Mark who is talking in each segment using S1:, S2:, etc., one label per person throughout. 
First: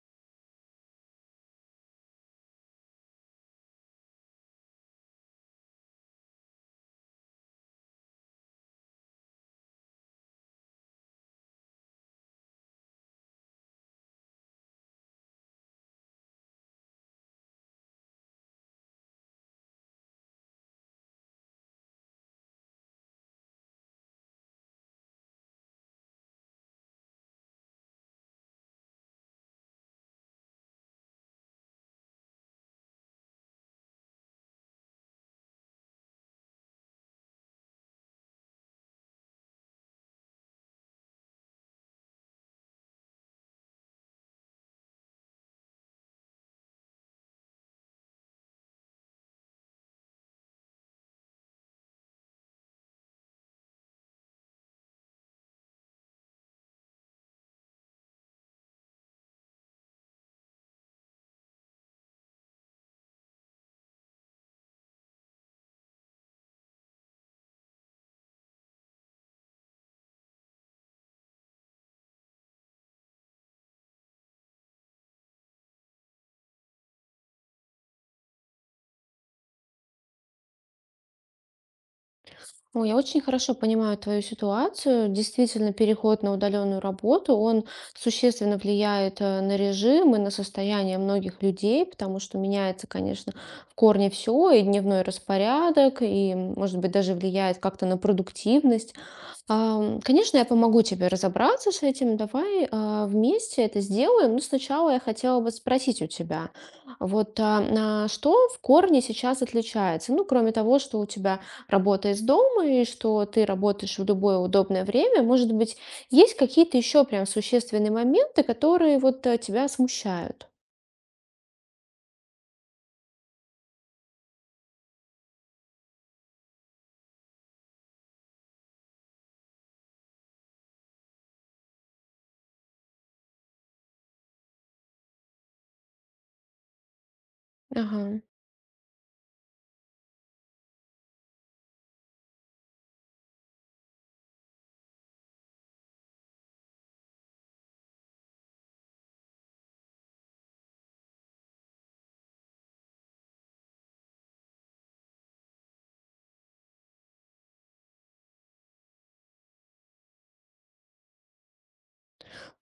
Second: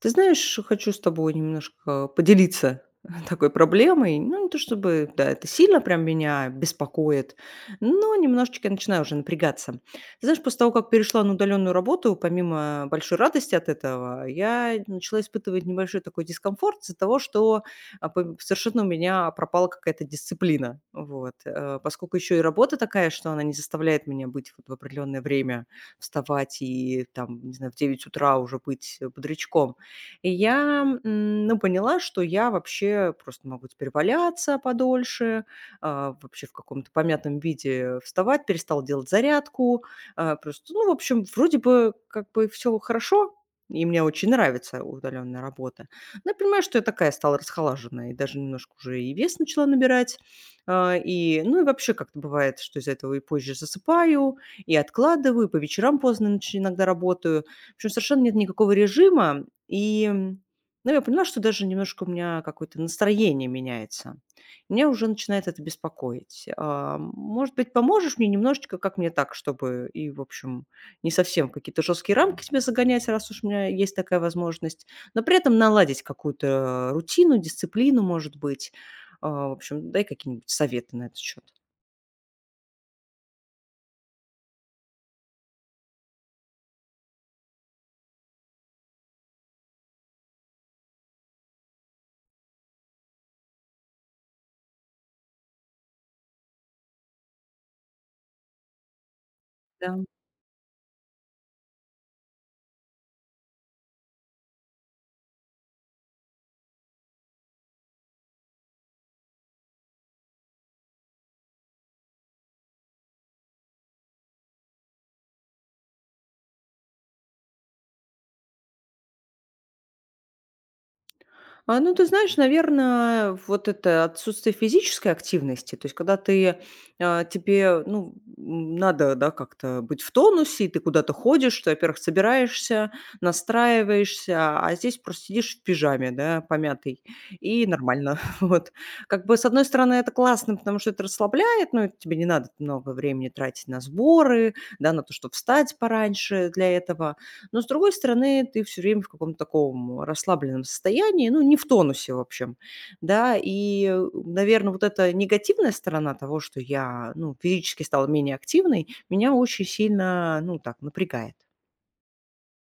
S1: Ты знаешь, хочу с тобой немножко поделиться такой проблемой. Ну, не то чтобы, да, это сильно прям меня беспокоит, но немножечко я начинаю уже напрягаться. Ты знаешь, после того, как перешла на удаленную работу, помимо большой радости от этого, я начала испытывать небольшой такой дискомфорт из-за того, что совершенно у меня пропала какая-то дисциплина. Вот. Поскольку еще и работа такая, что она не заставляет меня быть вот в определенное время вставать и там, не знаю, в 9 утра уже быть бодрячком, и я, ну, поняла, что я вообще просто могу теперь валяться подольше, вообще в каком-то помятом виде вставать, перестал делать зарядку. Просто, ну, в общем, вроде бы как бы все хорошо, и мне очень нравится удаленная работа. Но я понимаю, что я такая стала расхолаженная, и даже немножко уже и вес начала набирать. И, ну и вообще как-то бывает, что из-за этого и позже засыпаю, и откладываю, и по вечерам поздно иногда работаю. В общем, совершенно нет никакого режима, и, ну, я поняла, что даже немножко у меня какое-то настроение меняется. Меня уже начинает это беспокоить. Может быть, поможешь мне немножечко, как мне так, чтобы и, в общем, не совсем в какие-то жесткие рамки себя загонять, раз уж у меня есть такая возможность, но при этом наладить какую-то рутину, дисциплину, может быть. В общем, дай какие-нибудь советы на этот счет.
S2: Ой, я очень хорошо понимаю твою ситуацию. Действительно, переход на удаленную работу, он существенно влияет на режим и на состояние многих людей, потому что меняется, конечно, в корне все, и дневной распорядок, и, может быть, даже влияет как-то на продуктивность. Конечно, я помогу тебе разобраться с этим. Давай вместе это сделаем. Но сначала я хотела бы спросить у тебя, что в корне сейчас отличается? Ну, кроме того, что у тебя работа из дома и что ты работаешь в любое удобное время. Может быть, есть какие-то еще прям существенные моменты, которые тебя смущают?
S1: Ну, ты знаешь, наверное, вот это отсутствие физической активности, то есть когда ты, тебе, ну, надо, да, как-то быть в тонусе, и ты куда-то ходишь, ты, во-первых, собираешься, настраиваешься, а здесь просто сидишь в пижаме, да, помятый, и нормально.
S2: Ага.
S1: Вот. Как бы, с одной стороны, это классно, потому что это расслабляет, но тебе не надо много времени тратить на сборы, да, на то, чтобы встать пораньше для этого. Но, с другой стороны, ты все время в каком-то таком расслабленном состоянии, ну, не в тонусе, в общем, да. И, наверное, вот эта негативная сторона того, что я, ну, физически стала менее активной, меня очень сильно, ну, так напрягает.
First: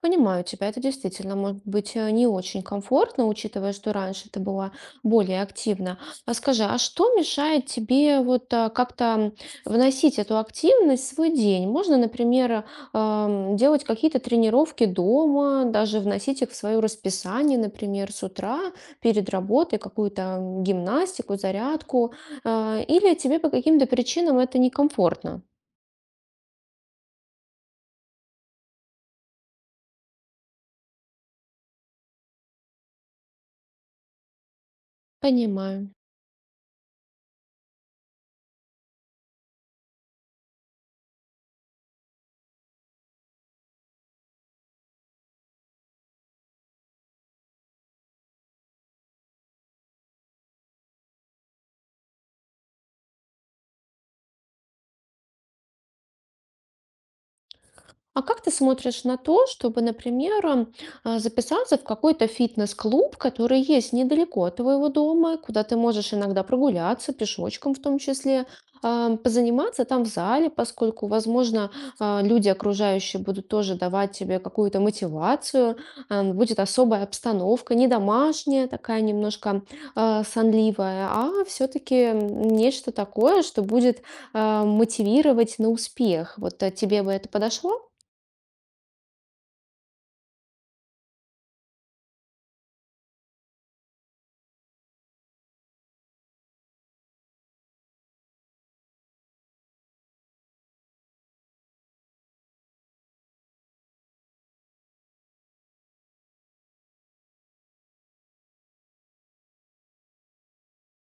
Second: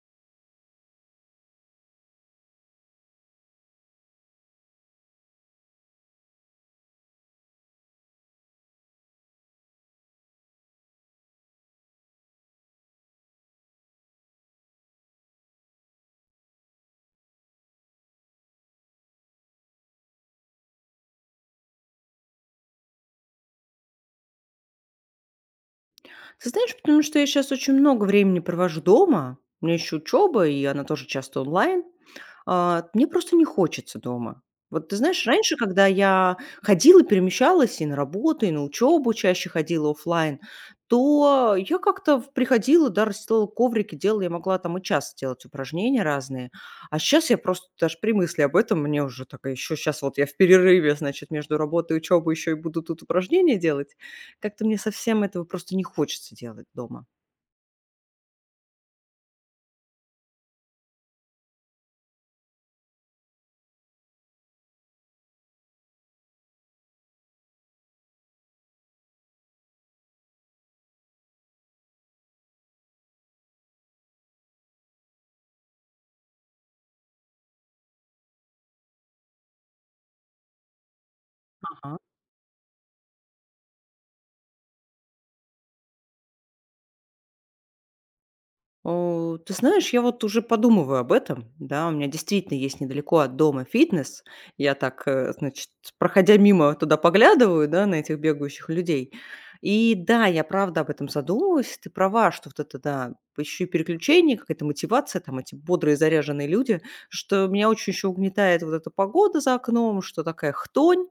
S2: Понимаю тебя, это действительно может быть не очень комфортно, учитывая, что раньше ты была более активна. А скажи, а что мешает тебе как-то вносить эту активность в свой день? Можно, например, делать какие-то тренировки дома, даже вносить их в свое расписание, например, с утра перед работой какую-то гимнастику, зарядку, или тебе по каким-то причинам это некомфортно?
S1: Ты знаешь, потому что я сейчас очень много времени провожу дома. У меня еще учеба, и она тоже часто онлайн. Мне просто не хочется дома. Вот ты знаешь, раньше, когда
S2: Понимаю.
S1: я ходила, перемещалась и на работу, и на учебу чаще ходила оффлайн, то я как-то приходила, да, расстилала коврики, делала, я могла там и час делать упражнения разные. А сейчас я просто даже при мысли об этом, мне уже такая еще сейчас вот я в перерыве, значит, между работой и учебой еще и буду тут упражнения делать. Как-то мне совсем этого просто не хочется делать дома.
S2: А как ты смотришь на то, чтобы, например, записаться в какой-то фитнес-клуб, который есть недалеко от твоего дома, куда ты можешь иногда прогуляться, пешочком в том числе, позаниматься там в зале, поскольку, возможно, люди окружающие будут тоже давать тебе какую-то мотивацию, будет особая обстановка, не домашняя, такая немножко сонливая, а
S1: Ага.
S2: все-таки нечто такое, что будет мотивировать на успех. Тебе бы это подошло?
S1: О, ты знаешь, я вот уже подумываю об этом. Да, у меня действительно есть недалеко от дома фитнес. Я так, значит, проходя мимо, туда поглядываю, да, на этих бегающих людей. И да, я правда об этом задумалась. Ты права, что вот это, да, еще и переключение, какая-то мотивация, там эти бодрые заряженные люди, что меня очень еще угнетает вот эта погода за окном, что такая хтонь,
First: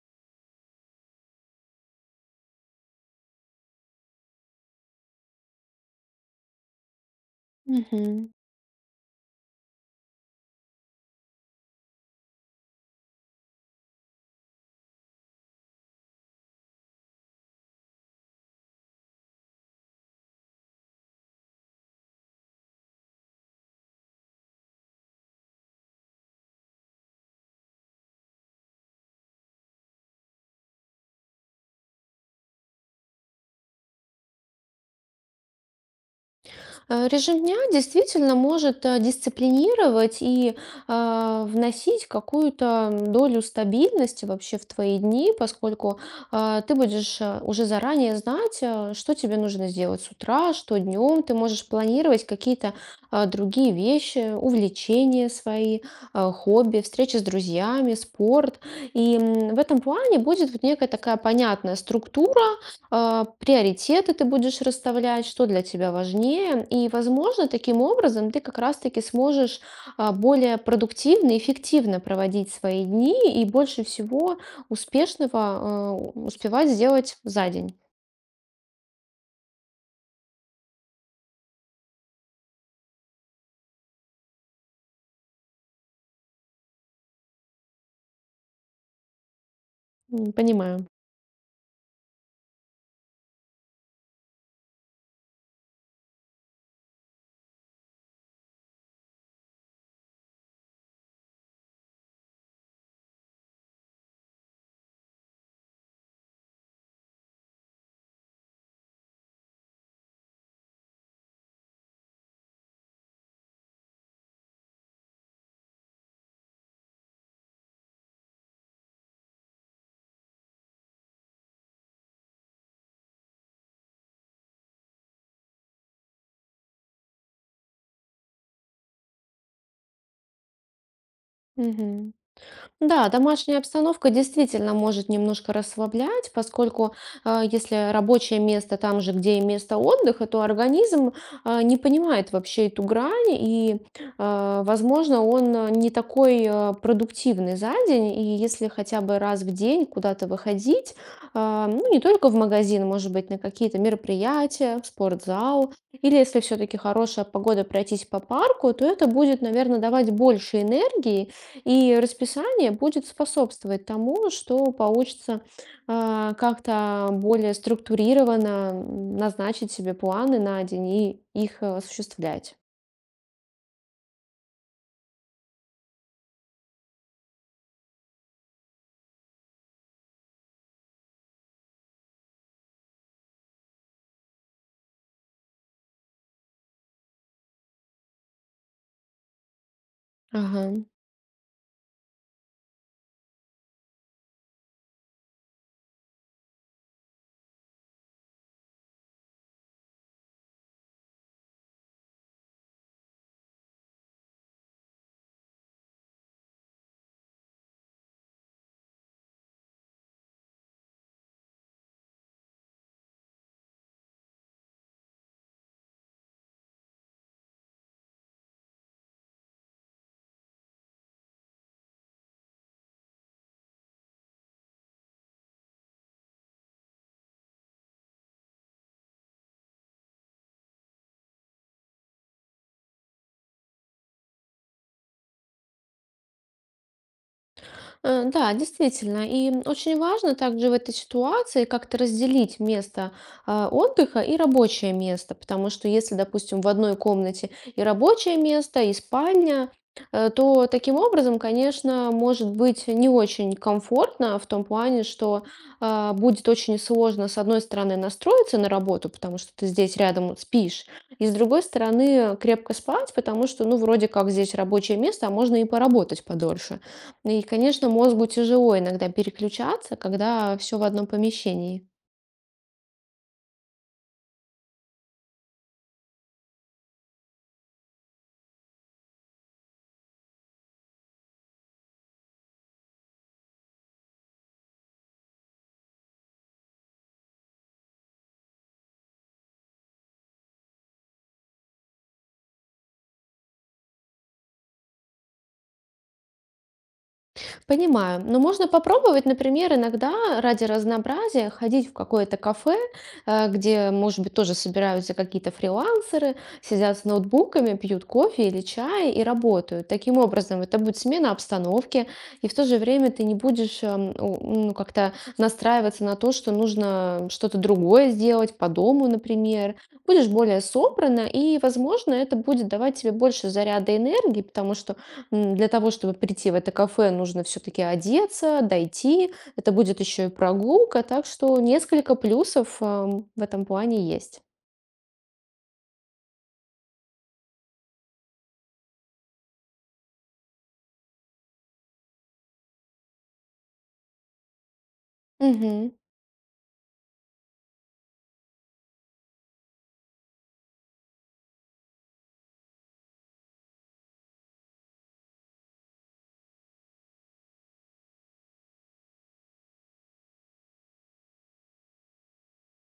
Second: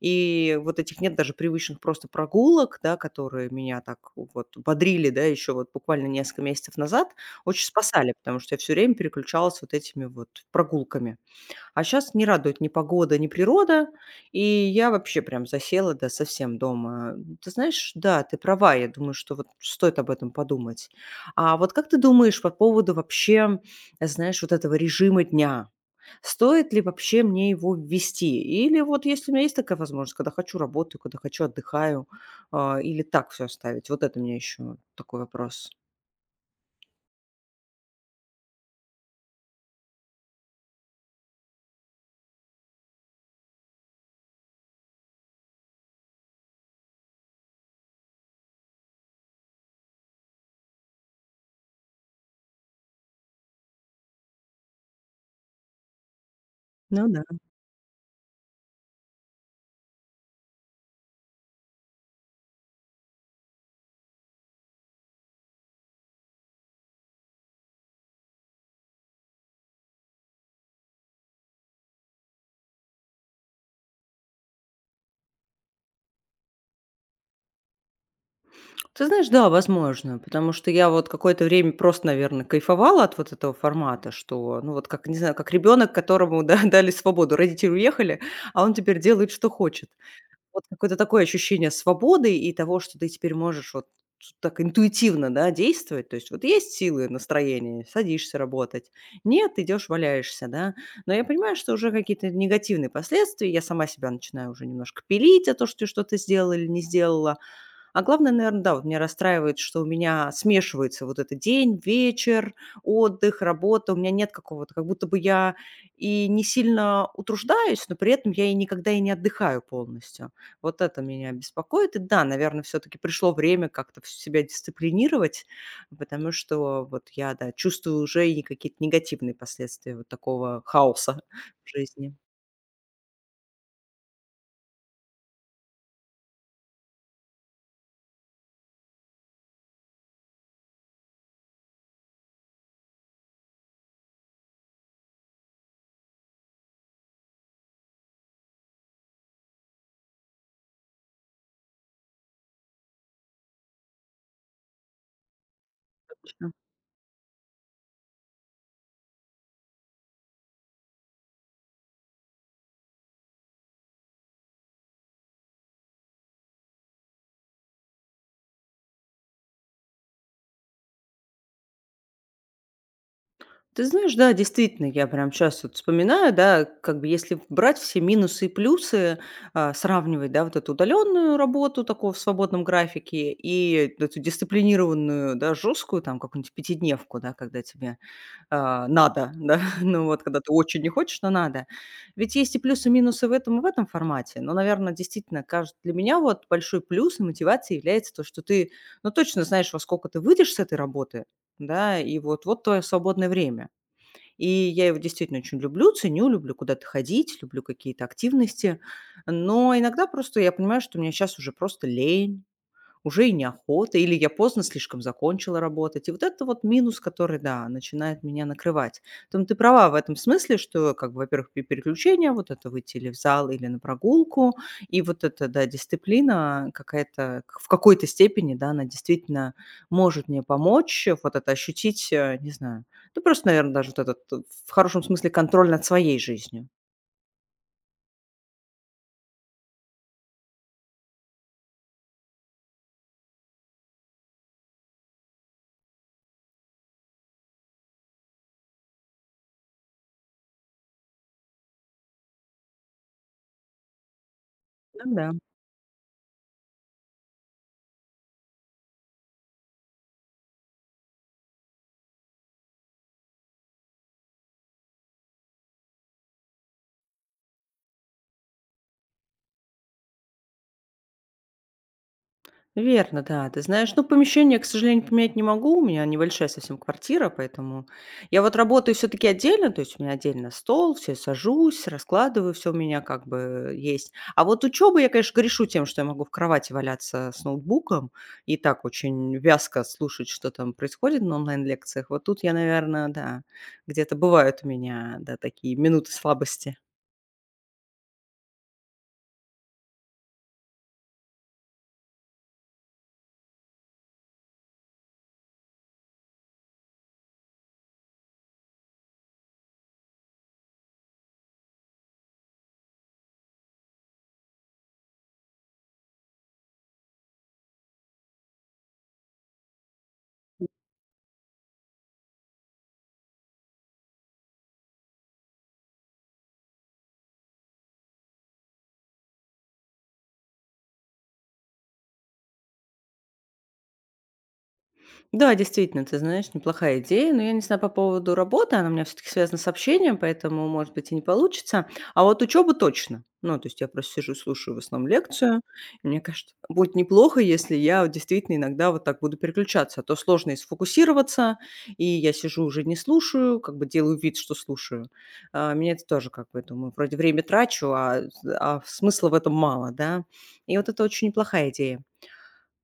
S1: и вот этих нет даже привычных просто прогулок, да, которые меня так вот бодрили, да, еще вот буквально несколько месяцев назад. Очень спасали,
S2: Мгм.
S1: потому что я все время переключалась вот этими вот прогулками. А сейчас не радует ни погода, ни природа, и я вообще прям засела, да, совсем дома. Ты знаешь, да, ты права, я думаю, что вот стоит об этом подумать. А вот как ты думаешь по поводу вообще, знаешь, вот этого режима дня? Стоит ли вообще мне его ввести? Или вот если у меня есть такая возможность, когда хочу работаю, когда хочу отдыхаю, или так все оставить? Вот это у меня еще такой вопрос.
S2: Режим дня действительно может дисциплинировать и вносить какую-то долю стабильности вообще в твои дни, поскольку ты будешь уже заранее знать, что тебе нужно сделать с утра, что днем. Ты можешь планировать какие-то другие вещи, увлечения свои, хобби,
S1: Ну
S2: встречи с
S1: да.
S2: друзьями, спорт. И в этом плане будет вот некая такая понятная структура, приоритеты ты будешь расставлять, что для тебя важнее. И, возможно, таким образом ты как раз-таки сможешь более продуктивно и эффективно проводить свои дни и больше всего успешного успевать сделать за день.
S1: Ты знаешь, да, возможно, потому что я вот какое-то время просто, наверное, кайфовала от вот этого формата, что, ну вот как, не знаю, как ребенок, которому да, дали свободу, родители уехали, а он теперь делает, что хочет. Вот
S2: Понимаю.
S1: какое-то такое ощущение свободы и того, что ты теперь можешь вот так интуитивно, да, действовать. То есть вот есть силы, настроение, садишься работать. Нет, идешь, валяешься, да. Но я понимаю, что уже какие-то негативные последствия. Я сама себя начинаю уже немножко пилить за то, что ты что-то сделала или не сделала, а главное, наверное, да, вот меня расстраивает, что у меня смешивается вот этот день, вечер, отдых, работа. У меня нет какого-то как будто бы я и не сильно утруждаюсь, но при этом я и никогда и не отдыхаю полностью. Вот это меня беспокоит. И да, наверное, все таки пришло время как-то вс себя дисциплинировать, потому что вот я, да, чувствую уже и какие-то негативные последствия вот такого хаоса в
S2: Мгм.
S1: жизни.
S2: Да, домашняя обстановка действительно может немножко расслаблять, поскольку если рабочее место там же, где и место отдыха, то организм не понимает вообще эту грань, и, возможно, он не такой продуктивный за день, и если хотя бы раз в день куда-то выходить, ну, не только в магазин, может быть, на какие-то мероприятия, в спортзал, или если все-таки хорошая погода пройтись по парку, то это будет, наверное, давать больше энергии, и расписание будет способствовать тому, что получится как-то более структурированно назначить себе планы на день и их осуществлять.
S1: Ты знаешь, да, действительно, я прям сейчас вот вспоминаю, да, как бы если брать все минусы и плюсы, сравнивать, да, вот эту удаленную работу такого в свободном графике и эту дисциплинированную, да, жесткую, там, какую-нибудь пятидневку, да, когда тебе надо, да, ну вот, когда ты
S2: Ага.
S1: очень не хочешь, но надо. Ведь есть и плюсы, и минусы в этом и в этом формате, но, наверное, действительно, кажется, для меня вот большой плюс и мотивацией является то, что ты, ну, точно знаешь, во сколько ты выйдешь с этой работы, да, и вот, вот твое свободное время. И я его действительно очень люблю, ценю, люблю куда-то ходить, люблю какие-то активности. Но иногда просто я понимаю, что мне сейчас уже просто лень, уже и неохота, или я поздно слишком закончила работать. И вот это вот минус, который, да, начинает меня накрывать. Поэтому ты права в этом смысле, что, как бы, во-первых, переключение, вот это выйти или в зал, или на прогулку, и вот эта, да, дисциплина какая-то, в какой-то степени, да, она действительно может мне помочь, вот это ощутить, не знаю, ну просто, наверное, даже вот этот, в хорошем смысле, контроль над своей жизнью.
S2: Да, действительно. И очень важно также в этой ситуации как-то разделить место отдыха и рабочее место, потому что если, допустим, в одной комнате и рабочее место, и спальня, то таким образом, конечно, может быть не очень комфортно в том плане,
S1: Да.
S2: что будет очень сложно, с одной стороны, настроиться на работу, потому что ты здесь рядом вот спишь, и с другой стороны, крепко спать, потому что, ну, вроде как здесь рабочее место, а можно и поработать подольше. И, конечно, мозгу тяжело иногда переключаться, когда все в одном помещении.
S1: Верно, да. Ты знаешь, ну, помещение, к сожалению, поменять не могу. У меня небольшая совсем квартира, поэтому я вот работаю все-таки отдельно, то есть у меня отдельно стол, все сажусь, раскладываю, все у меня как бы есть. А вот учеба, я, конечно, грешу тем, что я могу в кровати валяться с ноутбуком и так очень вязко слушать, что там происходит на онлайн-лекциях. Вот тут я, наверное, да, где-то бывают у меня, да, такие минуты слабости.
S2: Понимаю. Но можно попробовать, например, иногда ради разнообразия ходить в какое-то кафе, где, может быть, тоже собираются какие-то фрилансеры, сидят с ноутбуками, пьют кофе или чай и работают. Таким образом, это будет смена обстановки, и в то же время ты не будешь ну, как-то настраиваться на то, что нужно что-то другое сделать по дому, например. Будешь более собрана, и, возможно, это будет давать тебе больше заряда энергии, потому что для того, чтобы прийти в это кафе, нужно все-таки одеться, дойти. Это будет еще и прогулка, так что несколько плюсов в этом плане есть.
S1: Да, действительно, ты знаешь, неплохая идея, но я не знаю по поводу работы, она у меня все таки связана с общением, поэтому, может быть, и не получится. А вот учёба точно. Ну, то есть я просто сижу, слушаю в основном лекцию.
S2: Мгм.
S1: И мне кажется, будет неплохо, если я вот действительно иногда вот так буду переключаться, а то сложно и сфокусироваться, и я сижу уже не слушаю, как бы делаю вид, что слушаю. Меня это тоже как бы, думаю, вроде время трачу, а смысла в этом мало, да. И вот это очень неплохая идея.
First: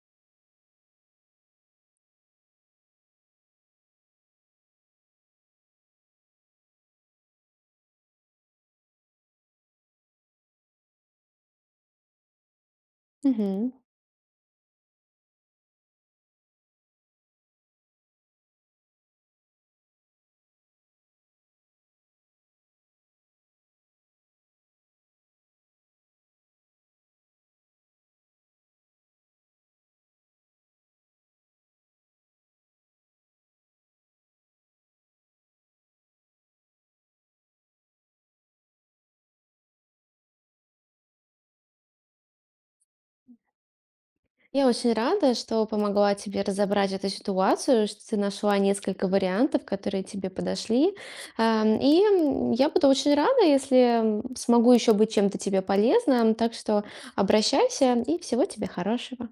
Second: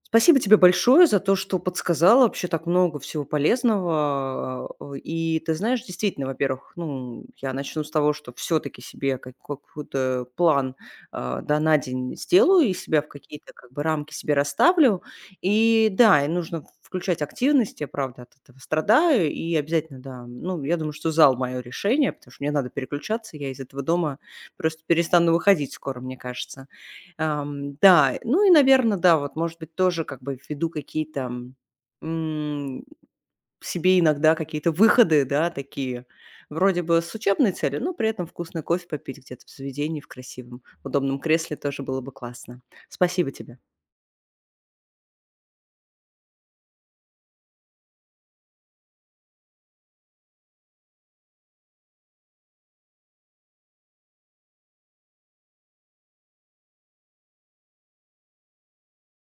S1: Спасибо тебе большое за то, что подсказала вообще так много всего полезного. И ты знаешь, действительно, во-первых, ну, я начну с того, что все-таки себе какой-то план, да, на день сделаю и себя в какие-то
S2: Мгм.
S1: как бы рамки себе расставлю. И да, и нужно включать активность, я правда от этого страдаю, и обязательно, да, ну, я думаю, что зал мое решение, потому что мне надо переключаться, я из этого дома просто перестану выходить скоро, мне кажется. Да, ну и, наверное, да, вот, может быть, тоже как бы введу какие-то, м, себе иногда какие-то выходы, да, такие. Вроде бы с учебной целью, но при этом вкусный кофе попить где-то в заведении, в красивом, удобном кресле тоже было бы классно. Спасибо тебе.
S2: Я очень рада, что помогла тебе разобрать эту ситуацию, что ты нашла несколько вариантов, которые тебе подошли. И я буду очень рада, если смогу еще быть чем-то тебе полезным. Так что обращайся и всего тебе хорошего.